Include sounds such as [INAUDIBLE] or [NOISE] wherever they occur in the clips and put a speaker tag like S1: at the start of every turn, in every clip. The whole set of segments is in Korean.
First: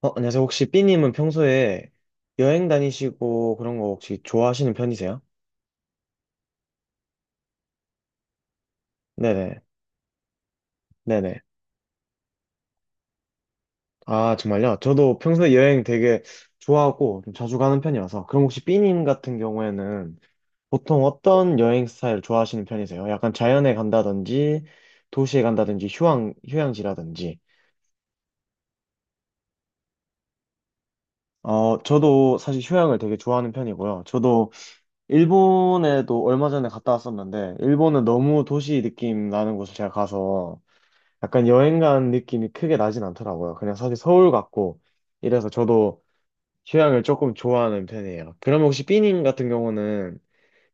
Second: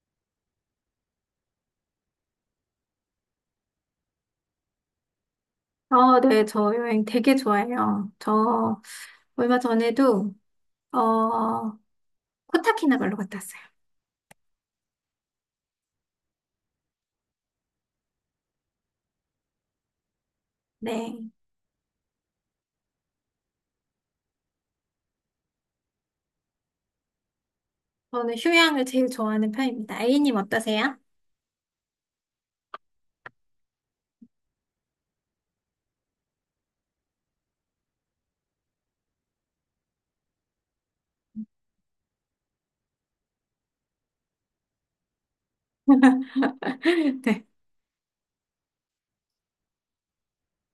S1: 안녕하세요. 혹시 삐님은 평소에 여행 다니시고 그런 거 혹시 좋아하시는 편이세요?
S2: 어, 네, 저 여행 되게 좋아해요. 저 얼마
S1: 네네.
S2: 전에도,
S1: 네네.
S2: 어, 코타키나발루 갔다 왔어요.
S1: 아, 정말요? 저도 평소에 여행 되게 좋아하고 좀 자주 가는 편이라서. 그럼 혹시 삐님 같은 경우에는 보통
S2: 네.
S1: 어떤 여행 스타일 좋아하시는 편이세요? 약간 자연에 간다든지, 도시에 간다든지, 휴양, 휴양지라든지.
S2: 저는 휴양을 제일 좋아하는 편입니다. A님 어떠세요?
S1: 저도 사실 휴양을 되게 좋아하는 편이고요. 저도 일본에도 얼마 전에 갔다 왔었는데, 일본은 너무 도시 느낌 나는 곳을 제가 가서 약간 여행 간 느낌이 크게 나진 않더라고요. 그냥 사실 서울 같고 이래서 저도 휴양을
S2: [LAUGHS]
S1: 조금
S2: 네.
S1: 좋아하는 편이에요. 그럼 혹시 삐님 같은 경우는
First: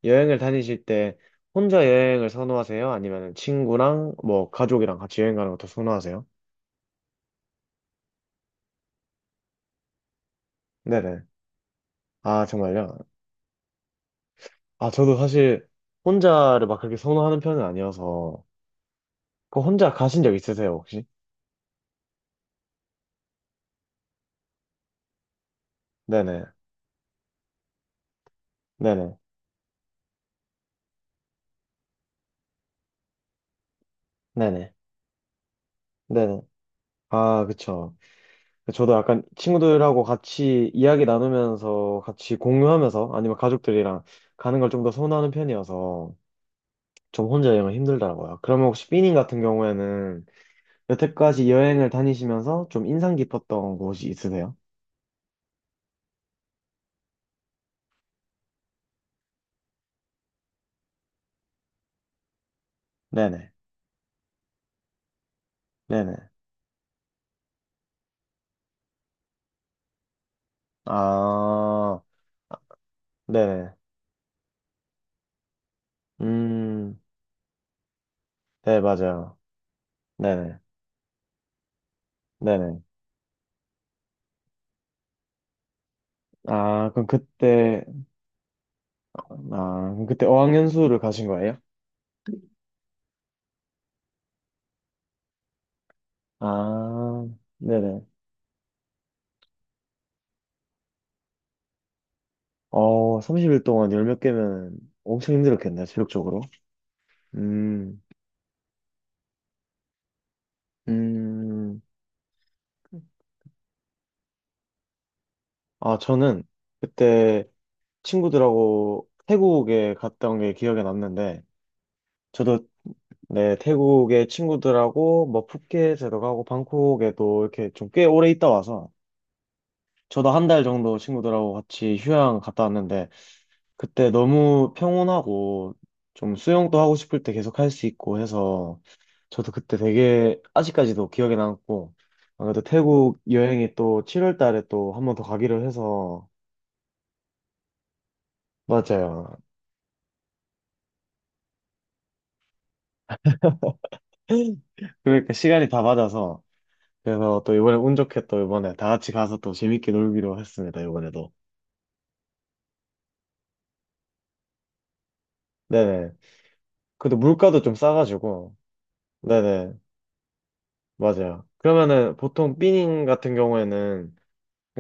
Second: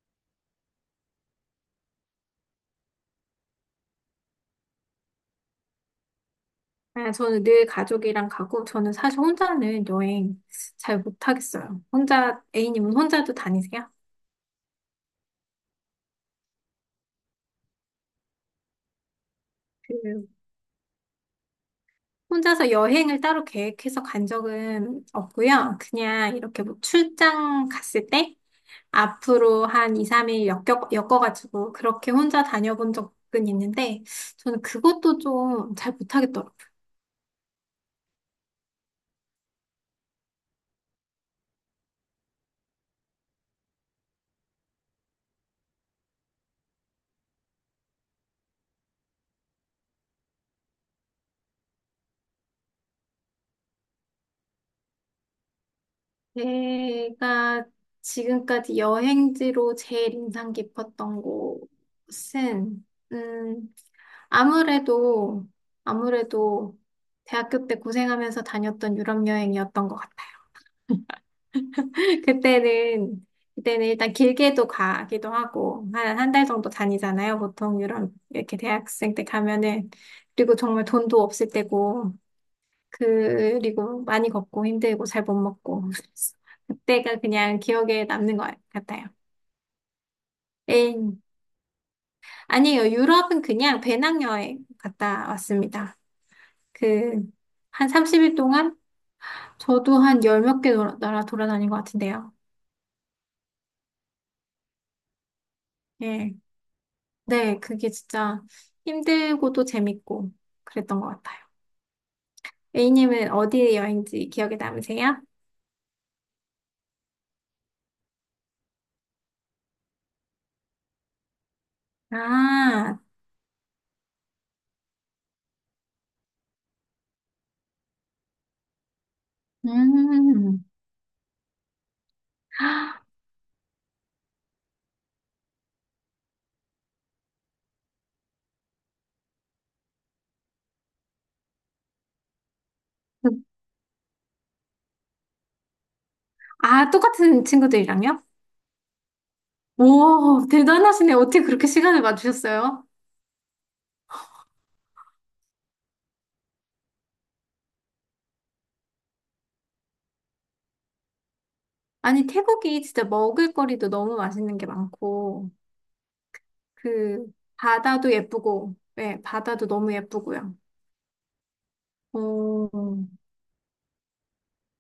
S1: 여행을 다니실 때 혼자 여행을 선호하세요? 아니면 친구랑 뭐 가족이랑 같이 여행 가는 것도 선호하세요?
S2: 아, 저는 늘 가족이랑 가고, 저는 사실 혼자는 여행 잘
S1: 네네.
S2: 못하겠어요. 혼자,
S1: 아,
S2: A님은
S1: 정말요?
S2: 혼자도 다니세요?
S1: 아, 저도 사실 혼자를 막 그렇게 선호하는 편은 아니어서 그 혼자 가신
S2: 그,
S1: 적 있으세요, 혹시?
S2: 혼자서 여행을 따로 계획해서 간 적은 없고요. 그냥
S1: 네네.
S2: 이렇게 뭐 출장 갔을 때?
S1: 네네.
S2: 앞으로 한 2, 3일 엮어가지고 그렇게 혼자 다녀본 적은 있는데 저는
S1: 네네.
S2: 그것도 좀 잘
S1: 네네.
S2: 못하겠더라고요.
S1: 아, 그쵸. 저도 약간 친구들하고 같이 이야기 나누면서 같이 공유하면서 아니면 가족들이랑 가는 걸 좀 더 선호하는 편이어서 좀 혼자 여행은 힘들더라고요. 그러면 혹시 삐님 같은 경우에는 여태까지 여행을 다니시면서 좀 인상 깊었던 곳이 있으세요?
S2: 제가 지금까지 여행지로 제일 인상 깊었던 곳은
S1: 네네.
S2: 음, 아무래도
S1: 네네.
S2: 아무래도 대학교 때 고생하면서 다녔던 유럽 여행이었던 것 같아요.
S1: 아,
S2: 그때는,
S1: 네네.
S2: 그때는 일단 길게도 가기도 하고, 한, 한 달 정도
S1: 음.
S2: 다니잖아요. 보통 유럽, 이렇게
S1: 네,
S2: 대학생 때
S1: 맞아요.
S2: 가면은. 그리고
S1: 네네.
S2: 정말 돈도 없을 때고,
S1: 네네.
S2: 그리고 많이 걷고 힘들고 잘 못 먹고. 그래서
S1: 아, 그럼
S2: 그때가 그냥
S1: 그때,
S2: 기억에 남는 것 같아요.
S1: 아, 그럼 그때 어학연수를
S2: 에
S1: 가신 거예요?
S2: 아니에요. 유럽은 그냥 배낭여행 갔다 왔습니다. 그,
S1: 아,
S2: 한
S1: 네네.
S2: 30일 동안 저도 한 열 몇 개 나라 돌아다닌 것 같은데요.
S1: 어, 30일 동안 열몇 개면 엄청 힘들었겠네,
S2: 예.
S1: 체력적으로.
S2: 네, 그게
S1: 음.
S2: 진짜 힘들고도 재밌고 그랬던 것 같아요.
S1: 음.
S2: A님은 어디 여행지 기억에 남으세요?
S1: 아, 저는 그때 친구들하고 태국에 갔다 온 게 기억에 남는데, 저도
S2: 아,
S1: 네, 태국에 친구들하고 뭐 푸켓에도 가고 방콕에도 이렇게 좀 꽤 오래 있다 와서, 저도 한 달
S2: 음.
S1: 정도 친구들하고 같이 휴양 갔다 왔는데, 그때 너무 평온하고 좀 수영도 하고 싶을 때 계속 할 수 있고 해서 저도 그때 되게 아직까지도 기억에 남고 아무래도 태국 여행이 또 7월 달에 또 한번 더 가기로 해서.
S2: 아, 똑같은 친구들이랑요?
S1: 맞아요.
S2: 오, 대단하시네. 어떻게 그렇게 시간을 맞추셨어요?
S1: [LAUGHS] 그러니까 시간이 다 맞아서 그래서 또 이번에 운 좋게 또 이번에 다 같이 가서 또 재밌게 놀기로 했습니다. 이번에도.
S2: 아니, 태국이 진짜 먹을거리도 너무 맛있는 게 많고,
S1: 네네. 그래도
S2: 그,
S1: 물가도 좀
S2: 바다도
S1: 싸가지고.
S2: 예쁘고, 네, 바다도
S1: 네네.
S2: 너무 예쁘고요.
S1: 맞아요. 그러면은 보통
S2: 오,
S1: 삐닝 같은 경우에는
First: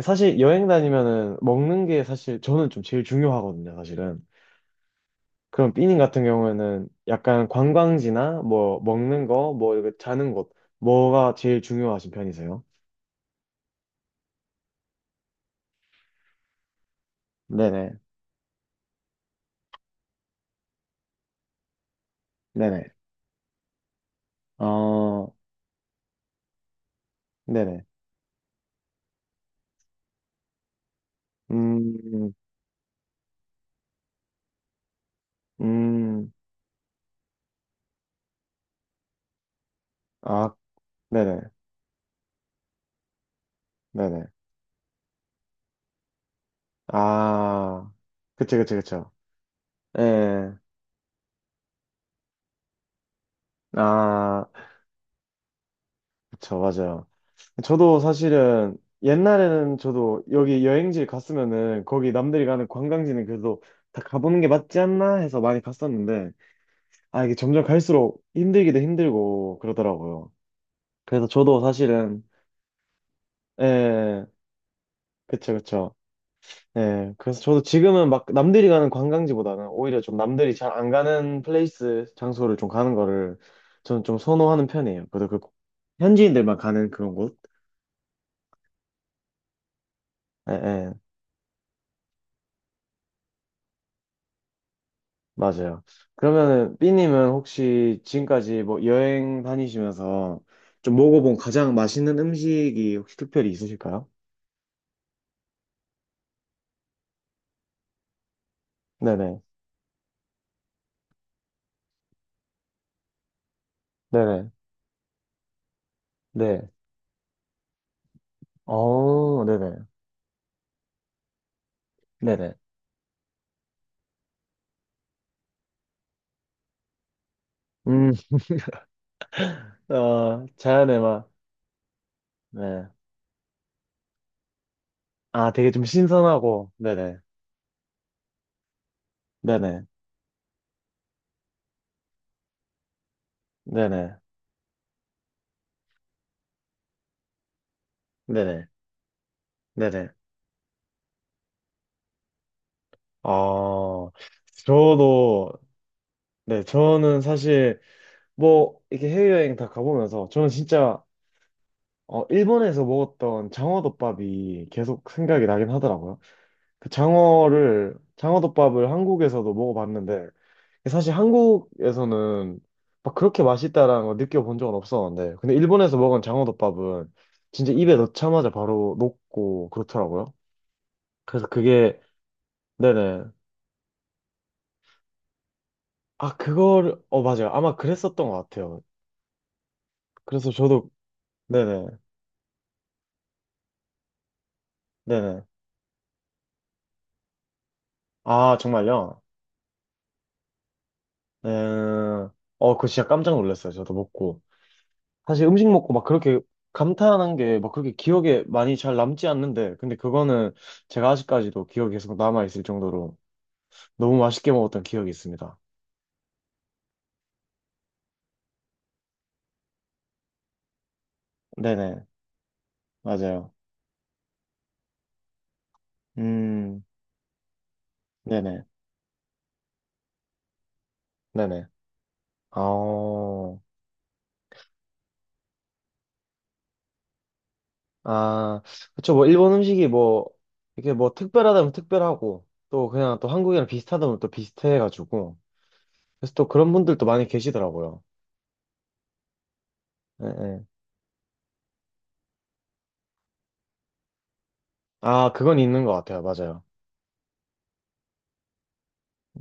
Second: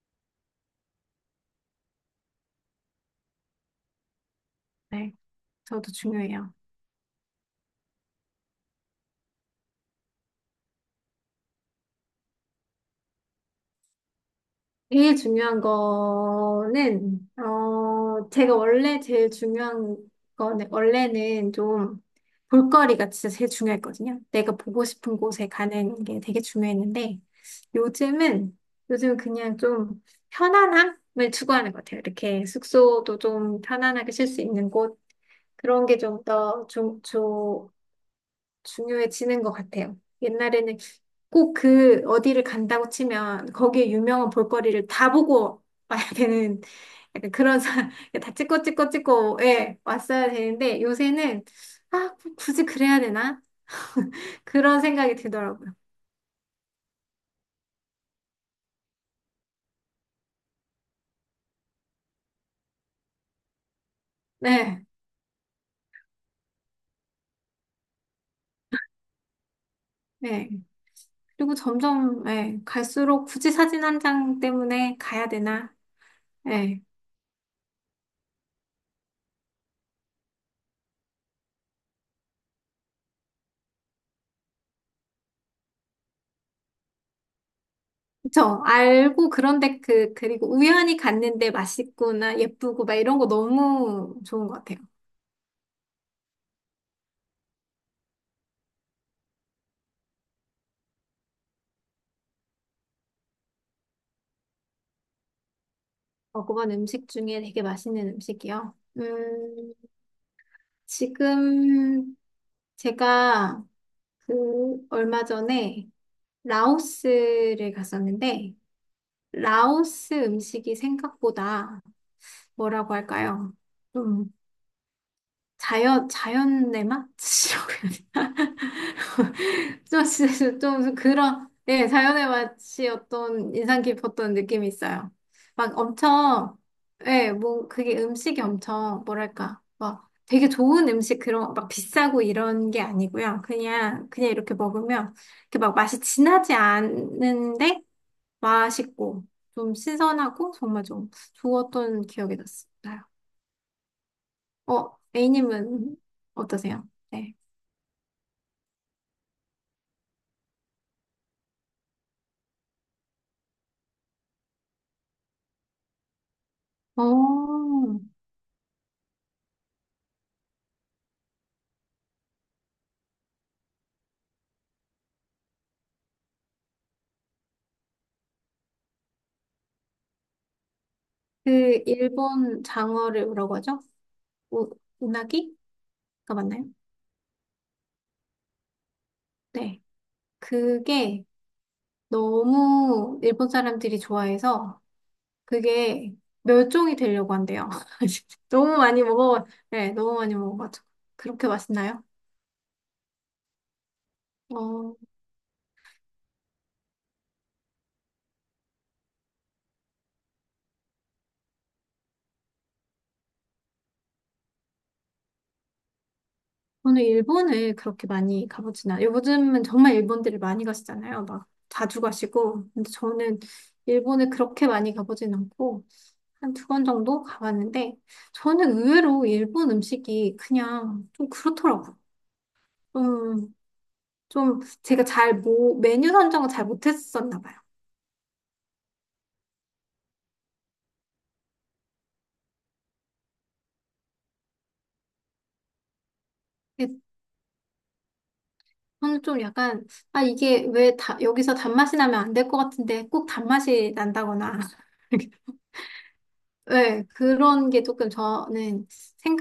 S1: 사실 여행 다니면은 먹는 게 사실 저는 좀 제일 중요하거든요, 사실은.
S2: 네,
S1: 그럼
S2: 저도
S1: 삐님 같은
S2: 중요해요.
S1: 경우에는 약간 관광지나 뭐 먹는 거, 뭐 이렇게 자는 곳, 뭐가 제일 중요하신 편이세요?
S2: 제일 중요한 거는,
S1: 네네,
S2: 제가 원래 제일 중요한 거는, 원래는 좀
S1: 네네.
S2: 볼거리가 진짜 제일 중요했거든요. 내가 보고 싶은
S1: 어,
S2: 곳에 가는 게 되게 중요했는데,
S1: 네네.
S2: 요즘은, 요즘 그냥 좀 편안함을 추구하는 것 같아요.
S1: 음.
S2: 이렇게 숙소도 좀 편안하게 쉴 수 있는 곳, 그런 게 좀
S1: 음.
S2: 더 중요해지는 것 같아요.
S1: 아,
S2: 옛날에는
S1: 네네,
S2: 꼭 그 어디를 간다고 치면 거기에
S1: 네네.
S2: 유명한 볼거리를 다 보고 와야 되는 약간 그런
S1: 아,
S2: [LAUGHS] 다
S1: 그쵸,
S2: 찍고
S1: 그쵸,
S2: 찍고
S1: 그쵸.
S2: 찍고 예, 왔어야
S1: 예.
S2: 되는데 요새는 아, 뭐 굳이 그래야 되나? [LAUGHS]
S1: 아,
S2: 그런 생각이 들더라고요.
S1: 그쵸, 맞아요. 저도 사실은 옛날에는 저도 여기 여행지 갔으면은 거기 남들이 가는 관광지는 그래도 다 가보는 게 맞지
S2: 네,
S1: 않나 해서 많이 갔었는데 아 이게 점점 갈수록 힘들기도 힘들고 그러더라고요.
S2: 네.
S1: 그래서
S2: 그리고
S1: 저도 사실은
S2: 점점 예, 갈수록 굳이 사진 한
S1: 예,
S2: 장 때문에 가야
S1: 그쵸,
S2: 되나?
S1: 그쵸.
S2: 예.
S1: 예, 그래서 저도 지금은 막 남들이 가는 관광지보다는 오히려 좀 남들이 잘 안 가는 플레이스 장소를 좀 가는 거를 저는 좀 선호하는 편이에요. 그래도 그 현지인들만 가는 그런 곳
S2: 그쵸. 알고 그런데 그리고
S1: 예예
S2: 우연히 갔는데 맛있구나, 예쁘고 막 이런 거 너무 좋은 것 같아요.
S1: 맞아요. 그러면은 B님은 혹시 지금까지 뭐 여행 다니시면서 좀 먹어본 가장 맛있는 음식이 혹시 특별히 있으실까요?
S2: 먹어본 음식 중에 되게 맛있는 음식이요.
S1: 네네.
S2: 음, 지금 제가
S1: 네네.
S2: 얼마 전에
S1: 네.
S2: 라오스를 갔었는데,
S1: 어, 네네.
S2: 라오스 음식이 생각보다
S1: 네네.
S2: 뭐라고 할까요? 좀 자연의 맛이라고 해야
S1: 음.
S2: 되나? [LAUGHS] 좀,
S1: 어,
S2: 진짜 좀
S1: 자연의 맛.
S2: 그런, 예, 자연의 맛이
S1: 네.
S2: 어떤 인상 깊었던 느낌이 있어요.
S1: 아, 되게
S2: 막
S1: 좀
S2: 엄청,
S1: 신선하고. 네네.
S2: 예, 뭐, 그게 음식이 엄청, 뭐랄까,
S1: 네네.
S2: 막 되게 좋은 음식 그런, 막 비싸고 이런 게 아니고요. 그냥,
S1: 네네.
S2: 그냥 이렇게 먹으면, 이렇게 막 맛이 진하지 않은데,
S1: 네네.
S2: 맛있고, 좀
S1: 네네.
S2: 신선하고, 정말 좀 좋았던 기억이 났어요.
S1: 어, 저도,
S2: A님은
S1: 네,
S2: 어떠세요?
S1: 저는
S2: 네.
S1: 사실 뭐, 이렇게 해외여행 다 가보면서 저는 진짜 일본에서 먹었던 장어덮밥이 계속 생각이 나긴 하더라고요.
S2: 오,
S1: 장어덮밥을 한국에서도 먹어봤는데, 사실 한국에서는 막 그렇게 맛있다라는 걸 느껴본 적은 없었는데, 근데 일본에서 먹은 장어덮밥은 진짜 입에 넣자마자 바로 녹고 그렇더라고요. 그래서
S2: 그
S1: 그게,
S2: 일본
S1: 네네.
S2: 장어를 뭐라고 하죠? 우, 우나기가
S1: 아,
S2: 맞나요?
S1: 그거를, 어, 맞아요. 아마 그랬었던 것 같아요.
S2: 네.
S1: 그래서 저도,
S2: 그게
S1: 네네,
S2: 너무 일본 사람들이 좋아해서
S1: 네네.
S2: 그게 멸종이 되려고 한대요. [LAUGHS]
S1: 아,
S2: 너무 많이
S1: 정말요?
S2: 먹어, 네, 너무 많이 먹어가지고. 그렇게
S1: 네.
S2: 맛있나요?
S1: 어, 그거 진짜 깜짝 놀랐어요. 저도 먹고.
S2: 어,
S1: 사실 음식 먹고 막 그렇게 감탄한 게 막 그렇게 기억에 많이 잘 남지 않는데, 근데 그거는 제가 아직까지도 기억이 계속 남아있을 정도로 너무 맛있게 먹었던 기억이 있습니다.
S2: 저는 일본을 그렇게 많이 가보진 않아요. 요즘은 정말 일본들이 많이 가시잖아요. 막 자주
S1: 네네,
S2: 가시고. 근데 저는
S1: 맞아요.
S2: 일본을 그렇게 많이 가보진 않고. 한 두
S1: 음.
S2: 번 정도 가봤는데,
S1: 네네,
S2: 저는 의외로 일본 음식이 그냥 좀
S1: 네네.
S2: 그렇더라고요.
S1: 아.
S2: 좀, 좀 제가 잘 뭐, 메뉴 선정을 잘 못했었나 봐요.
S1: 아, 그쵸, 뭐, 일본 음식이 뭐, 이렇게 뭐 특별하다면 특별하고, 또 그냥 또 한국이랑 비슷하다면 또 비슷해가지고, 그래서 또 그런
S2: 예,
S1: 분들도 많이 계시더라고요.
S2: 저는 좀 약간, 아,
S1: 네, 네.
S2: 이게 왜 여기서 단맛이 나면 안 될 것 같은데 꼭 단맛이 난다거나.
S1: 아,
S2: [LAUGHS]
S1: 그건 있는 것 같아요. 맞아요.
S2: 네, 그런 게 조금 저는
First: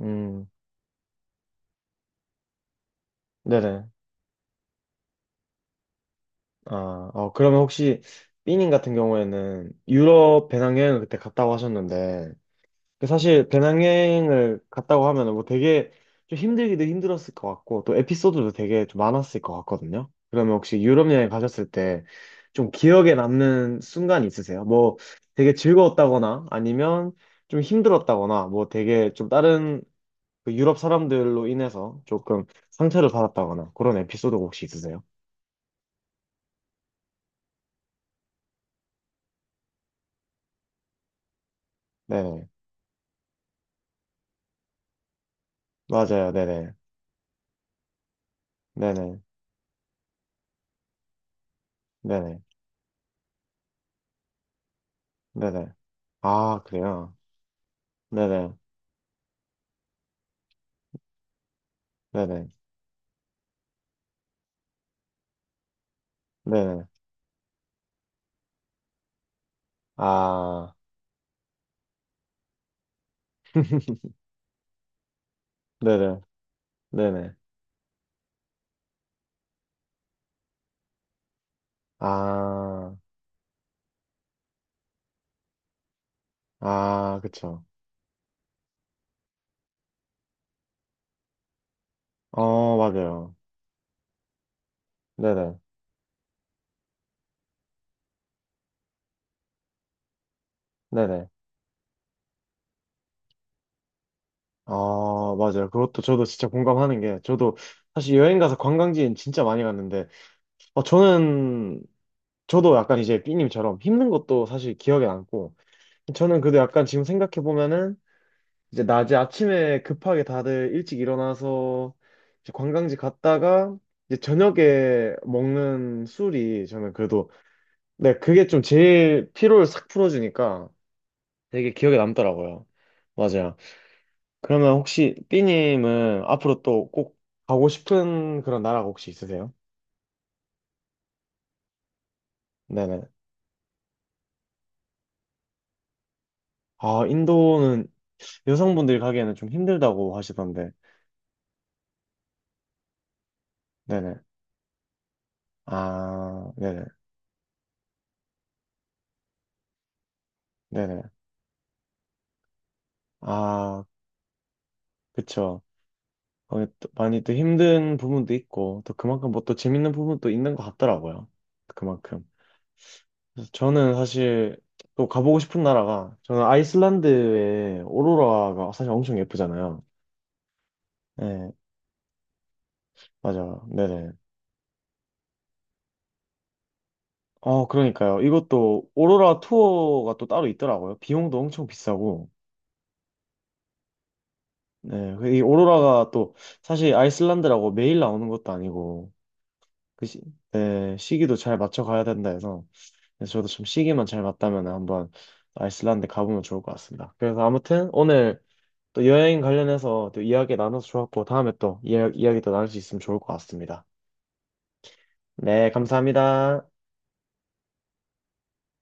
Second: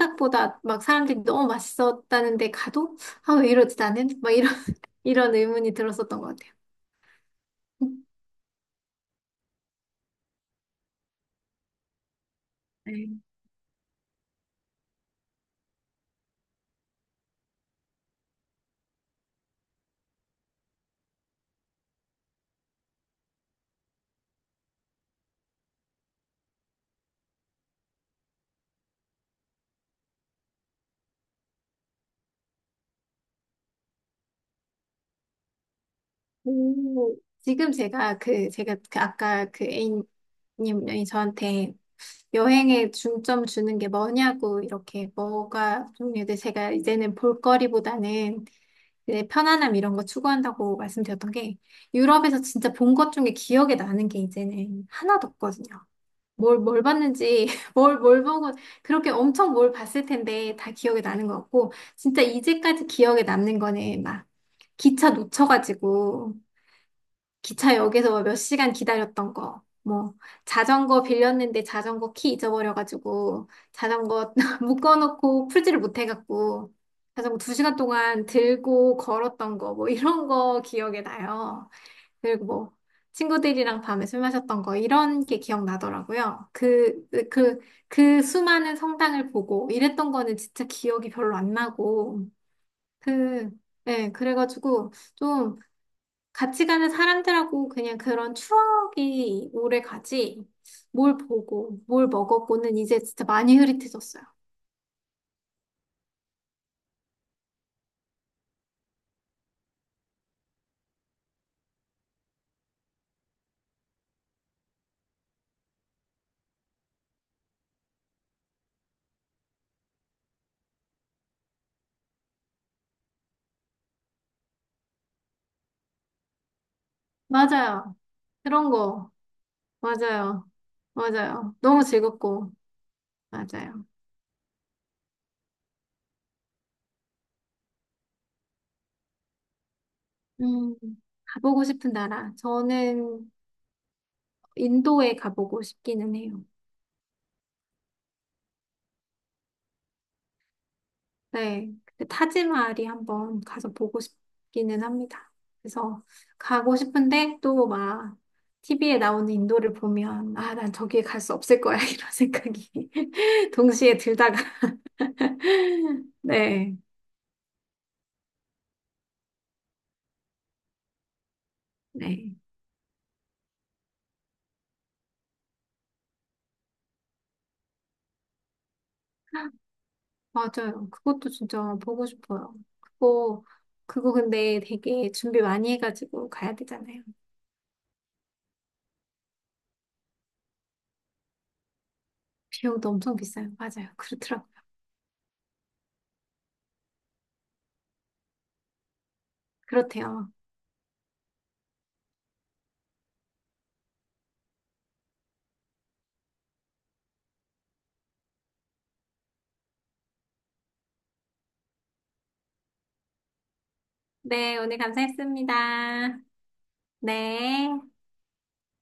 S1: 음.
S2: 막 사람들이 너무 맛있었다는데 가도, 아, 왜 이러지
S1: 네네.
S2: 나는? 막 이런, [LAUGHS] 이런 의문이 들었었던 것 같아요.
S1: 아, 어, 그러면 혹시 삐님 같은 경우에는 유럽 배낭여행을 그때 갔다고 하셨는데 그
S2: 네.
S1: 사실 배낭여행을 갔다고 하면은 뭐 되게 좀 힘들기도 힘들었을 것 같고 또 에피소드도 되게 좀 많았을 것 같거든요. 그러면 혹시 유럽 여행 가셨을 때 좀 기억에 남는 순간 있으세요? 뭐 되게 즐거웠다거나 아니면 좀 힘들었다거나 뭐 되게 좀 다른 그 유럽 사람들로 인해서 조금 상처를 받았다거나 그런 에피소드가 혹시 있으세요?
S2: 오, 지금 제가 그 아까 그 A님이 저한테
S1: 네네.
S2: 여행에 중점 주는 게 뭐냐고 이렇게 뭐가
S1: 맞아요.
S2: 종류들 제가
S1: 네네.
S2: 이제는 볼거리보다는
S1: 네네,
S2: 이제 편안함 이런 거 추구한다고 말씀드렸던 게
S1: 네네,
S2: 유럽에서 진짜 본 것 중에 기억에 나는 게 이제는 하나도 없거든요.
S1: 네네. 아,
S2: 뭘
S1: 그래요?
S2: 봤는지, [LAUGHS] 뭘 보고,
S1: 네네,
S2: 그렇게 엄청 뭘 봤을 텐데 다 기억에 나는 것 같고, 진짜
S1: 네네,
S2: 이제까지 기억에 남는 거는 막 기차 놓쳐가지고,
S1: 네네.
S2: 기차역에서 몇 시간 기다렸던 거, 뭐,
S1: 아,
S2: 자전거 빌렸는데 자전거 키 잊어버려가지고, 자전거 [LAUGHS] 묶어놓고 풀지를
S1: 네네,
S2: 못해갖고,
S1: 네네.
S2: 자전거 두 시간 동안 들고 걸었던 거, 뭐, 이런 거 기억에 나요. 그리고 뭐,
S1: 아.
S2: 친구들이랑 밤에 술 마셨던 거, 이런 게 기억나더라고요.
S1: 아, 그쵸.
S2: 그 수많은 성당을 보고, 이랬던 거는 진짜 기억이 별로 안 나고,
S1: 어, 맞아요.
S2: 그, 예, 그래가지고,
S1: 네네,
S2: 좀, 같이 가는 사람들하고 그냥 그런 추억이 오래 가지. 뭘
S1: 네네.
S2: 보고, 뭘 먹었고는 이제 진짜 많이 흐릿해졌어요.
S1: 어, 맞아요. 그것도 저도 진짜 공감하는 게, 저도 사실 여행 가서 관광지엔 진짜 많이 갔는데, 어, 저는, 저도 약간 이제 삐님처럼 힘든 것도 사실 기억에 남고, 저는 그래도 약간 지금 생각해보면은, 이제 낮에 아침에 급하게 다들 일찍 일어나서 이제 관광지 갔다가 이제 저녁에 먹는 술이 저는 그래도
S2: 맞아요.
S1: 네, 그게 좀
S2: 그런 거.
S1: 제일 피로를 싹
S2: 맞아요.
S1: 풀어주니까
S2: 맞아요.
S1: 되게
S2: 너무
S1: 기억에
S2: 즐겁고.
S1: 남더라고요. 맞아요.
S2: 맞아요.
S1: 그러면 혹시 삐님은 앞으로 또 꼭 가고 싶은 그런 나라가 혹시 있으세요?
S2: 음, 가보고 싶은 나라.
S1: 네네.
S2: 저는 인도에 가보고 싶기는 해요.
S1: 아, 인도는 여성분들이 가기에는 좀 힘들다고 하시던데.
S2: 네, 근데 타지마할이 한번 가서 보고
S1: 네네.
S2: 싶기는 합니다. 그래서
S1: 아,
S2: 가고
S1: 네네.
S2: 싶은데 또 막 TV에 나오는 인도를 보면 아, 난
S1: 네네.
S2: 저기에 갈 수 없을 거야 [LAUGHS] 이런 생각이 [LAUGHS]
S1: 아,
S2: 동시에 들다가
S1: 그쵸.
S2: [LAUGHS]
S1: 어,
S2: 네,
S1: 또 많이 또 힘든 부분도 있고, 또 그만큼 뭐 또 재밌는 부분도 있는 것 같더라고요. 그만큼.
S2: 네,
S1: 그래서 저는 사실 또 가보고 싶은 나라가, 저는 아이슬란드의 오로라가 사실 엄청 예쁘잖아요.
S2: 맞아요. 그것도
S1: 네,
S2: 진짜 보고 싶어요. 그거
S1: 맞아요. 네네.
S2: 그거 근데 되게 준비 많이 해가지고 가야 되잖아요.
S1: 어, 그러니까요. 이것도 오로라 투어가 또 따로 있더라고요. 비용도 엄청 비싸고.
S2: 비용도 엄청 비싸요. 맞아요. 그렇더라고요.
S1: 네, 그이 오로라가 또 사실 아이슬란드라고 매일 나오는 것도 아니고, 그 시,
S2: 그렇대요.
S1: 네, 시기도 잘 맞춰 가야 된다 해서. 그래서 저도 좀 시기만 잘 맞다면 한번 아이슬란드 가보면 좋을 것 같습니다. 그래서 아무튼 오늘 또 여행 관련해서 또 이야기 나눠서 좋았고 다음에 또 이야기 또 나눌 수 있으면 좋을 것 같습니다.
S2: 네, 오늘
S1: 네,
S2: 감사했습니다.
S1: 감사합니다.
S2: 네.